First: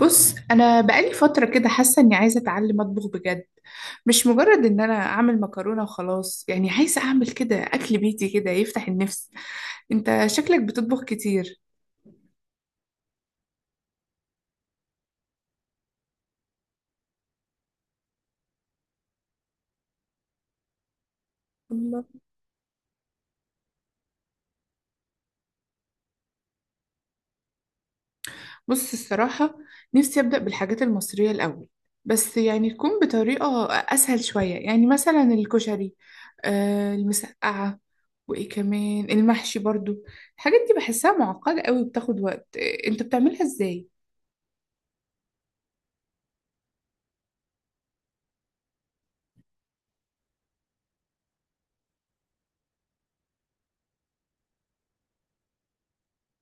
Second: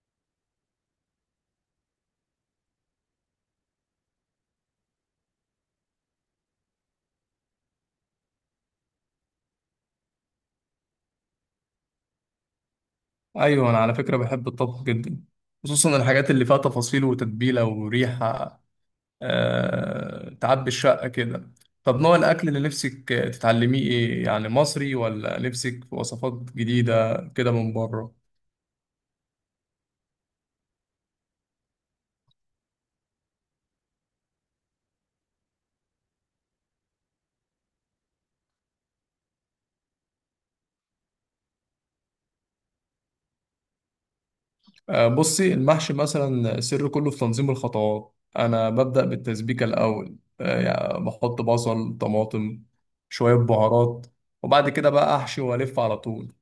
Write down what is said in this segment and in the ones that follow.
بص انا بقالي فتره كده حاسه اني عايزه اتعلم اطبخ بجد. مش مجرد ان انا اعمل مكرونه وخلاص، يعني عايزه اعمل كده اكل بيتي كده يفتح النفس. انت شكلك بتطبخ كتير؟ ايوه، انا على فكره بحب الطبخ جدا، خصوصا الحاجات اللي فيها تفاصيل وتتبيله وريحه. تعبي الشقه كده. طب الله. نوع الاكل اللي نفسك تتعلميه ايه؟ يعني مصري ولا نفسك في وصفات جديده كده من بره؟ بص الصراحة، نفسي أبدأ بالحاجات المصرية الأول، بس يعني تكون بطريقة أسهل شوية، يعني مثلا الكشري، المسقعة، وإيه كمان المحشي برضو. الحاجات دي بحسها معقدة قوي وبتاخد وقت، أنت بتعملها إزاي؟ بصي، المحشي مثلا السر كله في تنظيم الخطوات. انا ببدا بالتسبيكه الاول، يعني بحط بصل، طماطم، شويه بهارات، وبعد كده بقى احشي والف على طول.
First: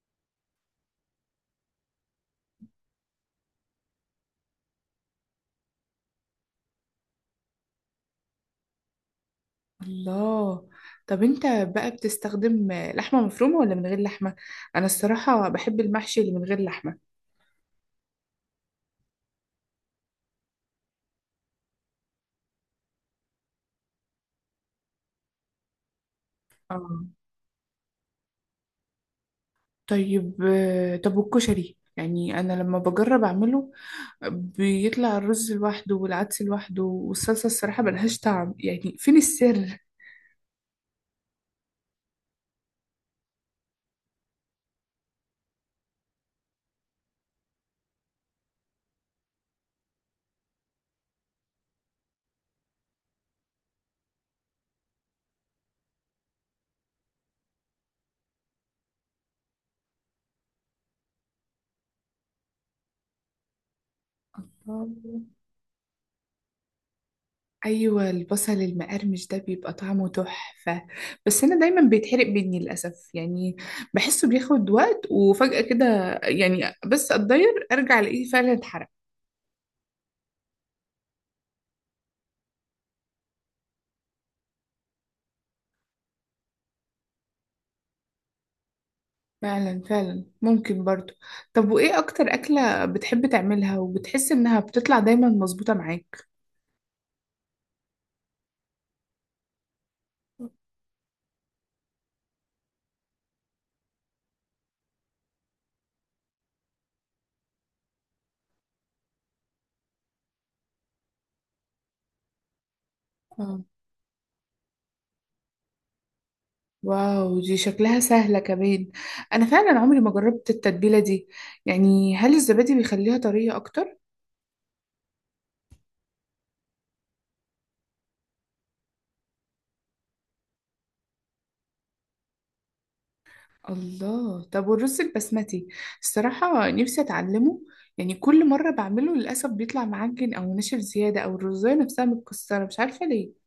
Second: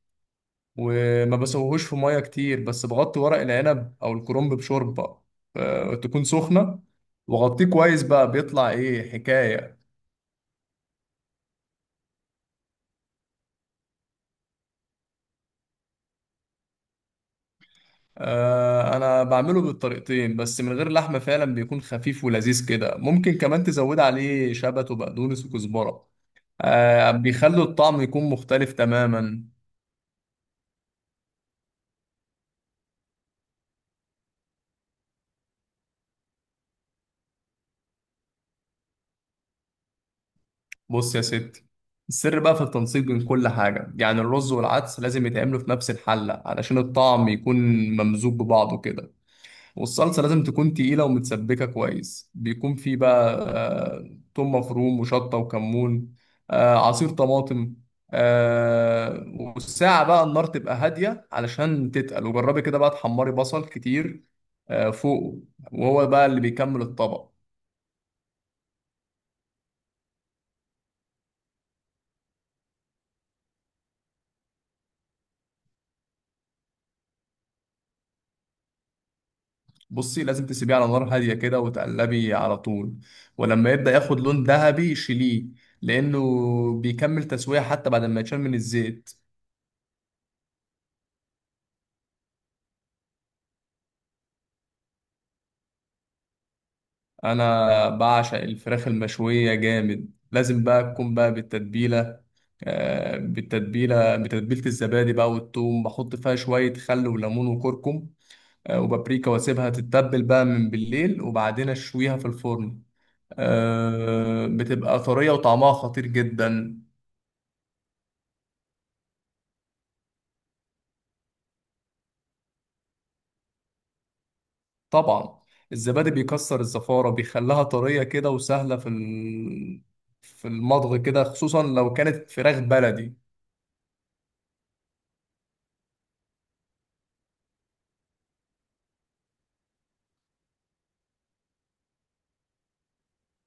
وما بسويهوش في ميه كتير، بس بغطي ورق العنب او الكرنب بشوربه، تكون سخنه، وغطيه كويس. بقى بيطلع ايه حكايه! الله. طب أنت بقى بتستخدم لحمة مفرومة ولا من غير لحمة؟ أنا الصراحة بحب المحشي اللي من غير لحمة. انا بعمله بالطريقتين، بس من غير لحمه فعلا بيكون خفيف ولذيذ كده. ممكن كمان تزود عليه شبت وبقدونس وكزبره، آه. بيخلوا الطعم يكون مختلف تماما. طيب، طب والكشري؟ يعني أنا لما بجرب أعمله بيطلع الرز لوحده والعدس لوحده، والصلصة الصراحة ملهاش طعم، يعني فين السر؟ بص يا ستي، السر بقى في التنسيق بين كل حاجة. يعني الرز والعدس لازم يتعملوا في نفس الحلة علشان الطعم يكون ممزوج ببعضه كده. والصلصة لازم تكون تقيلة ومتسبكة كويس، بيكون في بقى توم مفروم وشطة وكمون، عصير طماطم. والساعة بقى النار تبقى هادية علشان تتقل. وجربي كده بقى تحمري بصل كتير، الله. فوقه، وهو بقى اللي بيكمل الطبق. أيوة، البصل المقرمش ده بيبقى طعمه تحفة، بس أنا دايما بيتحرق مني للأسف، يعني بحسه بياخد وقت وفجأة كده، يعني بس أتضير أرجع ألاقيه فعلا اتحرق. بصي، لازم تسيبيه على نار هادية كده وتقلبي على طول، ولما يبدأ ياخد لون ذهبي شيليه، لأنه بيكمل تسوية حتى بعد ما يتشال من الزيت. فعلا فعلا ممكن برضو. طب وإيه أكتر أكلة بتحب تعملها وبتحس إنها بتطلع دايما مظبوطة معاك؟ انا بعشق الفراخ المشويه جامد. لازم بقى تكون بقى بالتتبيله، بالتتبيله، بتتبيله الزبادي بقى والثوم. بحط فيها شويه خل وليمون وكركم، وبابريكا، واسيبها تتبل بقى من بالليل وبعدين اشويها في الفرن. بتبقى طريه وطعمها خطير جدا. واو، دي شكلها سهلة كمان، أنا فعلا عمري ما جربت التتبيلة دي، يعني هل الزبادي بيخليها طرية أكتر؟ طبعا الزبادي بيكسر الزفاره، بيخليها طريه كده وسهله في في المضغ كده، خصوصا لو كانت فراخ بلدي. الله، طب والرز البسمتي، الصراحة نفسي أتعلمه، يعني كل مرة بعمله للأسف بيطلع معجن أو ناشف زيادة أو الرزاية نفسها متكسرة، مش عارفة ليه.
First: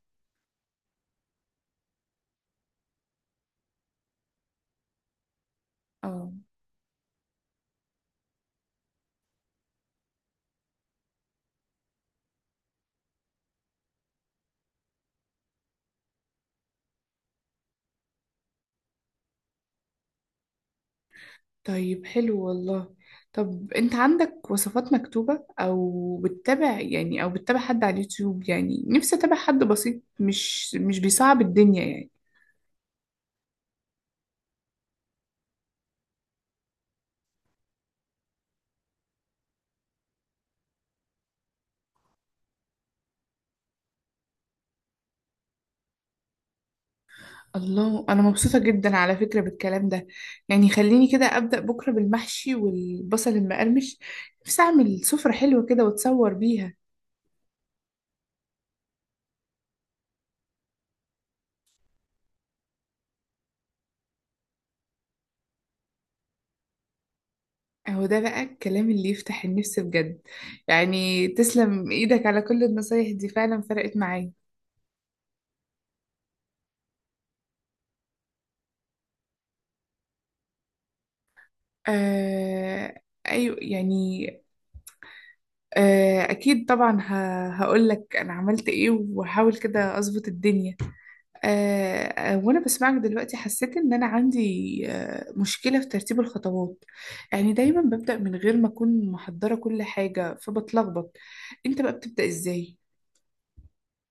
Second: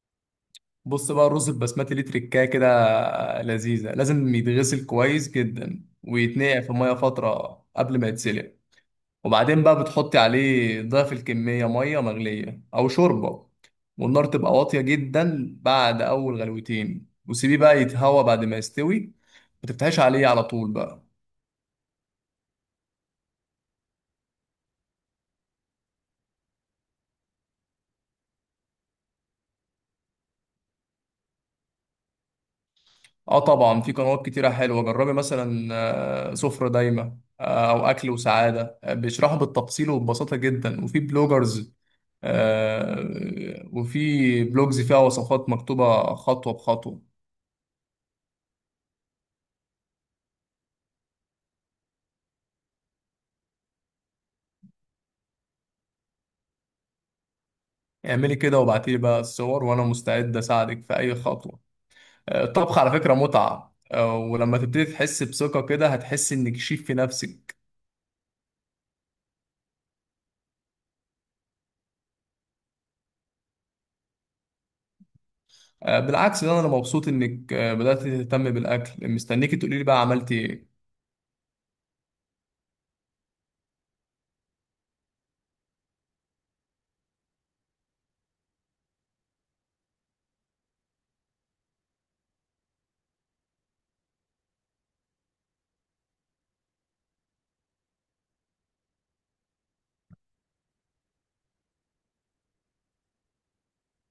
بص بقى، الرز البسمتي ليه تركايه كده لذيذة. لازم يتغسل كويس جدا اه. ويتنقع في مية فترة قبل ما يتسلق. وبعدين بقى بتحطي عليه ضعف الكمية مية مغلية أو شوربة، والنار تبقى واطية جدا بعد أول غلوتين، وسيبيه بقى يتهوى بعد ما يستوي. ما تفتحيش عليه على طول بقى. طيب حلو والله، طب أنت عندك وصفات مكتوبة أو بتتابع حد على اليوتيوب، يعني نفسي أتابع حد بسيط، مش بيصعب الدنيا يعني. اه طبعا، في قنوات كتيرة حلوة. جربي مثلا سفرة دايمة، أو أكل وسعادة، بيشرحوا بالتفصيل وببساطة جدا. وفي بلوجرز، وفي بلوجز فيها وصفات مكتوبة خطوة بخطوة. الله، انا مبسوطه جدا على فكره بالكلام ده، يعني خليني كده ابدا بكره بالمحشي والبصل المقرمش، نفسي اعمل سفره حلوه كده واتصور بيها. اعملي كده وابعتيلي بقى الصور، وأنا مستعد أساعدك في أي خطوة. الطبخ على فكرة متعة، ولما تبتدي تحس بثقة كده هتحسي إنك شيف في نفسك. اهو ده بقى الكلام اللي يفتح النفس بجد، يعني تسلم ايدك على كل النصايح دي، فعلا فرقت معايا. بالعكس، ده أنا مبسوط إنك بدأت تهتم بالأكل. مستنيكي تقولي لي بقى عملتي إيه. آه. ايوه يعني. آه اكيد طبعا. هقول لك انا عملت ايه وهحاول كده اظبط الدنيا. وانا بسمعك دلوقتي حسيت ان انا عندي مشكلة في ترتيب الخطوات، يعني دايما ببدأ من غير ما اكون محضرة كل حاجة فبتلخبط، انت بقى بتبدأ ازاي؟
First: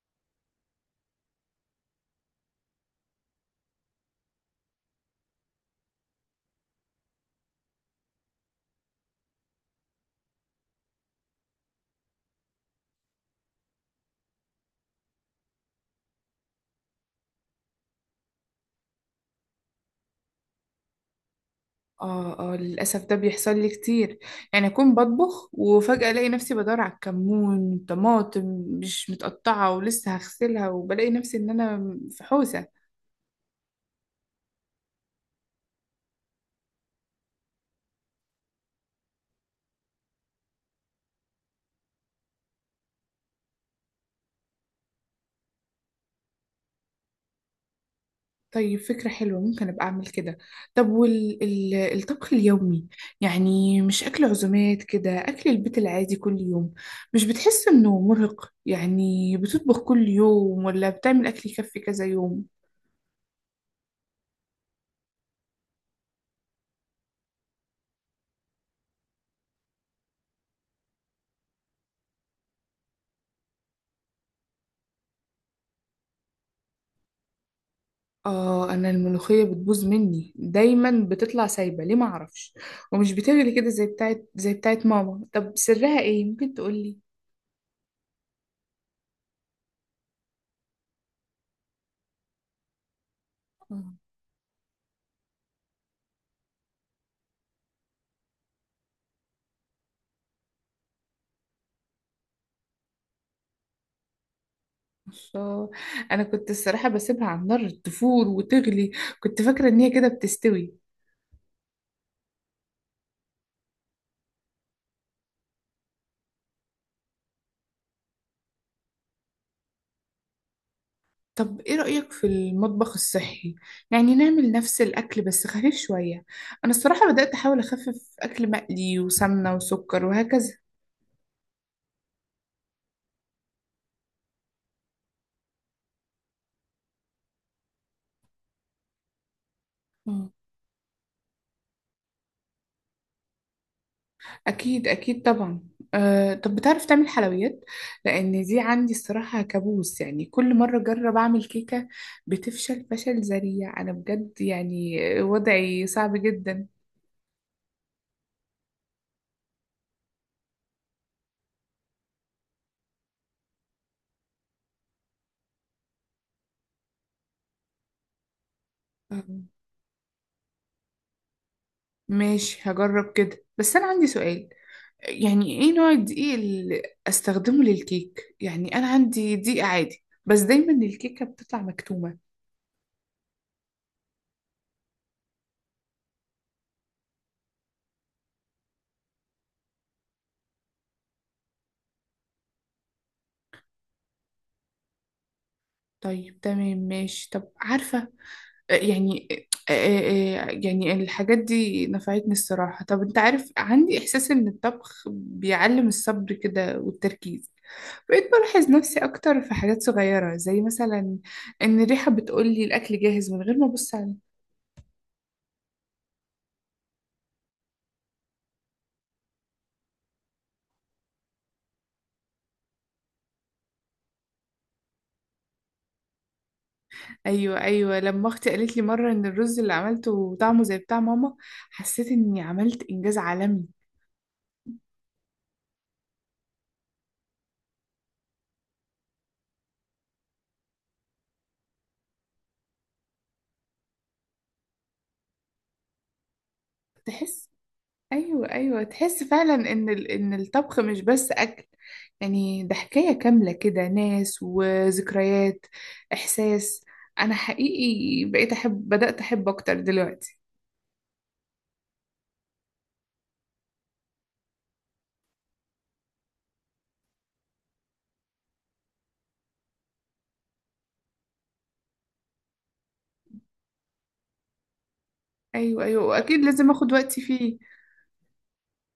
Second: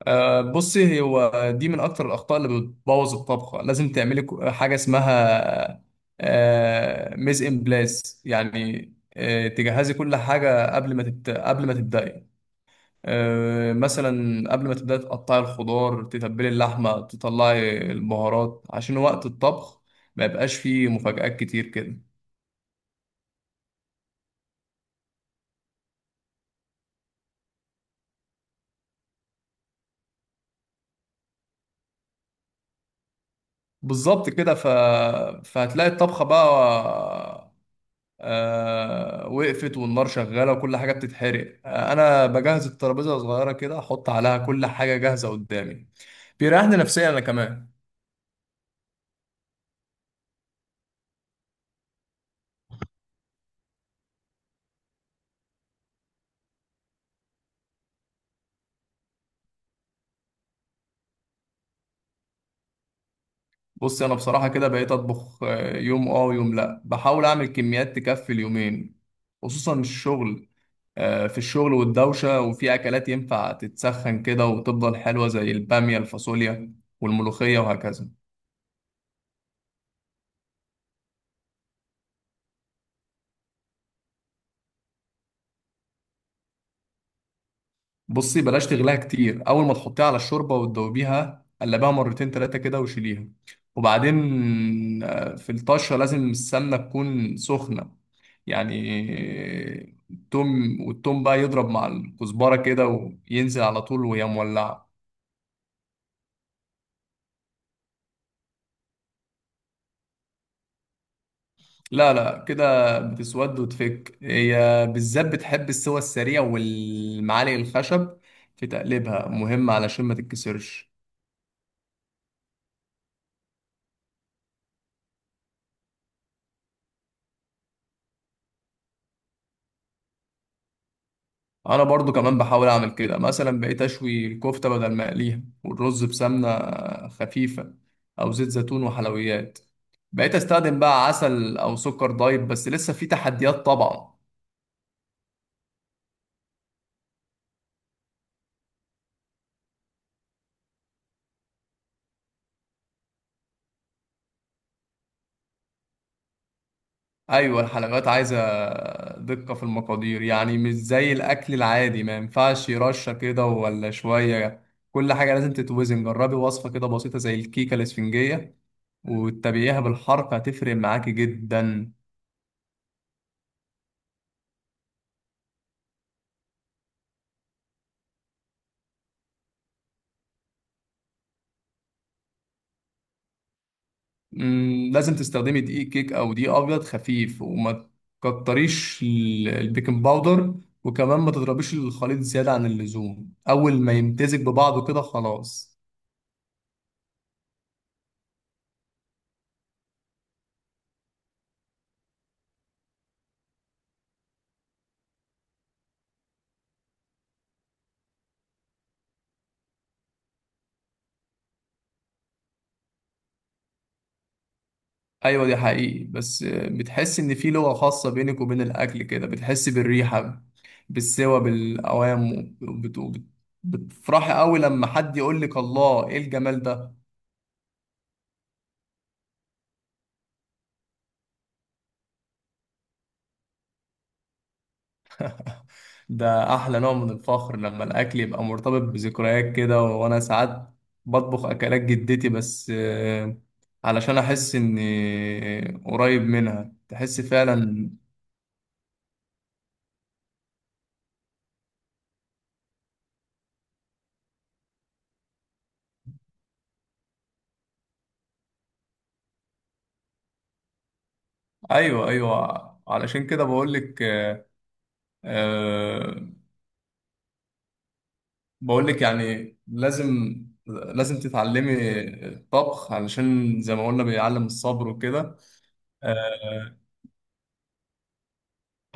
بصي، هو دي من اكتر الاخطاء اللي بتبوظ الطبخه. لازم تعملي حاجه اسمها ميز ان بلاس، يعني تجهزي كل حاجه قبل ما قبل ما تبداي. مثلا قبل ما تبداي تقطعي الخضار، تتبلي اللحمه، تطلعي البهارات، عشان وقت الطبخ ما يبقاش فيه مفاجآت كتير كده. اه اه، للأسف ده بيحصل لي كتير، يعني اكون بطبخ وفجأة الاقي نفسي بدور على الكمون، طماطم مش متقطعة ولسه هغسلها، وبلاقي نفسي ان انا في حوسة. بالظبط كده. فهتلاقي الطبخه بقى وقفت، والنار شغاله وكل حاجه بتتحرق. انا بجهز الترابيزه صغيره كده، احط عليها كل حاجه جاهزه قدامي. بيريحني نفسيا انا كمان. طيب فكرة حلوة، ممكن أبقى أعمل كده. طب والطبخ اليومي، يعني مش أكل عزومات كده، أكل البيت العادي كل يوم، مش بتحس إنه مرهق؟ يعني بتطبخ كل يوم ولا بتعمل أكل يكفي كذا يوم؟ بص، انا بصراحه كده بقيت اطبخ يوم اه ويوم لا. بحاول اعمل كميات تكفي اليومين، خصوصا الشغل، في الشغل والدوشه. وفي اكلات ينفع تتسخن كده وتفضل حلوه، زي الباميه، الفاصوليا، والملوخيه وهكذا. آه، أنا الملوخية بتبوظ مني دايما، بتطلع سايبة ليه معرفش، ومش بتغلي كده زي بتاعت ماما، طب سرها إيه ممكن تقولي؟ بصي، بلاش تغليها كتير. اول ما تحطيها على الشوربه وتدوبيها قلبها مرتين تلاتة كده وشيليها. آه، وبعدين في الطشه لازم السمنه تكون سخنه، يعني التوم، والتوم بقى يضرب مع الكزبره كده، وينزل على طول وهي مولعه. الله، أنا كنت الصراحة بسيبها على النار تفور وتغلي، كنت فاكرة إن هي كده بتستوي. لا لا، كده بتسود وتفك. هي بالذات بتحب السوى السريع، والمعالق الخشب في تقليبها مهم علشان ما تتكسرش. طب ايه رأيك في المطبخ الصحي؟ يعني نعمل نفس الاكل بس خفيف شوية، انا الصراحة بدأت احاول اخفف اكل مقلي وسمنة وسكر وهكذا. انا برضو كمان بحاول اعمل كده. مثلا بقيت اشوي الكفته بدل ما اقليها، والرز بسمنه خفيفه او زيت زيتون. وحلويات، مم. بقيت استخدم بقى عسل او سكر دايت، بس لسه في تحديات طبعا. اكيد اكيد طبعا. أه طب بتعرف تعمل حلويات؟ لان دي عندي الصراحة كابوس، يعني كل مرة اجرب اعمل كيكة بتفشل فشل ذريع، انا بجد يعني وضعي صعب جدا. ايوه، الحلويات عايزه دقه في المقادير، يعني مش زي الاكل العادي. ما ينفعش رشه كده ولا شويه، كل حاجه لازم تتوزن. جربي وصفه كده بسيطه زي الكيكه الاسفنجيه، مم. وتتابعيها بالحركه هتفرق معاكي جدا. ماشي هجرب كده، بس انا عندي سؤال، يعني ايه نوع الدقيق اللي استخدمه للكيك؟ يعني انا عندي دقيق عادي بس دايما الكيكة بتطلع مكتومة. مم، لازم تستخدمي دقيق كيك او دقيق ابيض خفيف، وما تكتريش البيكنج باودر، وكمان ما تضربيش الخليط زيادة عن اللزوم. اول ما يمتزج ببعضه كده خلاص. طيب تمام ماشي، طب عارفة، يعني يعني الحاجات دي نفعتني الصراحة. طب انت عارف عندي احساس ان الطبخ بيعلم الصبر كده والتركيز، بقيت بلاحظ نفسي اكتر في حاجات صغيرة زي مثلا ان الريحة بتقولي الاكل جاهز من غير ما ابص على. ايوه، دي حقيقي. بس بتحس ان في لغة خاصة بينك وبين الاكل كده. بتحس بالريحة، بالسوى، بالاوام، بتفرحي قوي لما حد يقول لك الله، ايه الجمال ده. ايوه ايوه لما اختي قالت لي مره ان الرز اللي عملته طعمه زي بتاع ماما، حسيت اني عملت انجاز عالمي. ده احلى نوع من الفخر، لما الاكل يبقى مرتبط بذكريات كده. وانا ساعات بطبخ اكلات جدتي، بس علشان احس اني قريب منها. تحس تحس، فعلا. ايوه ايوه تحس فعلا ان ان الطبخ مش بس اكل، يعني ده حكايه كامله كده، ناس وذكريات، احساس. انا حقيقي بقيت احب بدات احب اكتر دلوقتي. ايوه ايوه، علشان كده بقول لك آه، بقول لك يعني لازم، لازم تتعلمي الطبخ، علشان زي ما قلنا بيعلم الصبر وكده. ايوه ايوه واكيد لازم آه، اخد وقتي فيه.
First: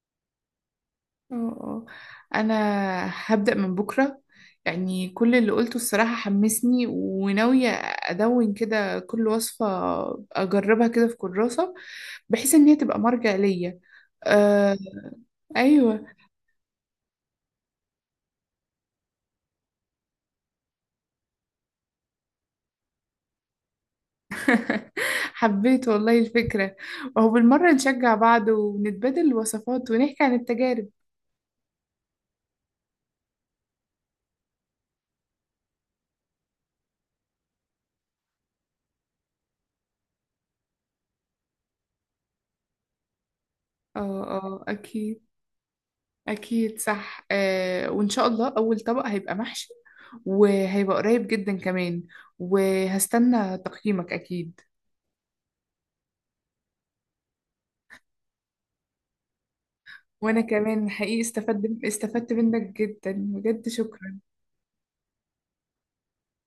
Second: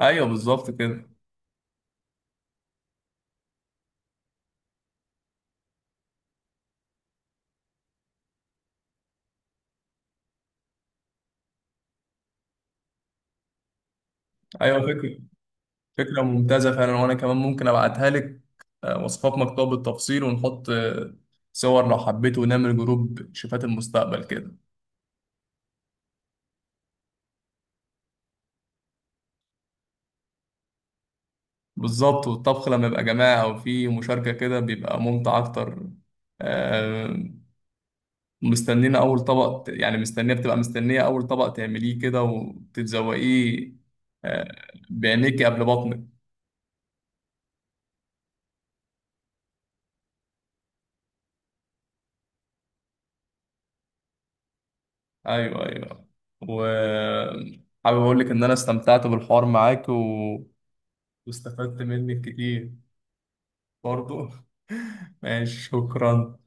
ايوه بالظبط كده. اه اه انا هبدأ من بكرة، يعني كل اللي قلته الصراحة حمسني، وناوية ادون كده كل وصفة اجربها كده في كراسة، بحيث ان هي تبقى مرجع ليا. آه. ايوه فكرة، ايوه. فكرة ممتازة فعلا. وأنا كمان ممكن أبعتها لك وصفات مكتوبة بالتفصيل، ونحط صور لو حبيت، ونعمل جروب شيفات المستقبل كده. حبيت والله الفكرة، وهو بالمرة نشجع بعض ونتبادل الوصفات ونحكي عن التجارب. بالظبط، والطبخ لما يبقى جماعة أو في مشاركة كده بيبقى ممتع أكتر. آه، مستنينا أول طبق مستنية أول طبق تعمليه كده وتتذوقيه اه آه، اه اكيد بعينيكي قبل بطنك. اكيد صح. آه وان شاء الله اول طبق هيبقى محشي، وهيبقى قريب جدا كمان، وهستنى تقييمك أكيد. أيوه أيوه، وحابب أقول لك إن أنا استمتعت بالحوار معاك وأنا كمان حقيقي واستفدت استفدت منك استفدت منك كتير جدا بجد شكرا. برضو. ماشي، شكرا.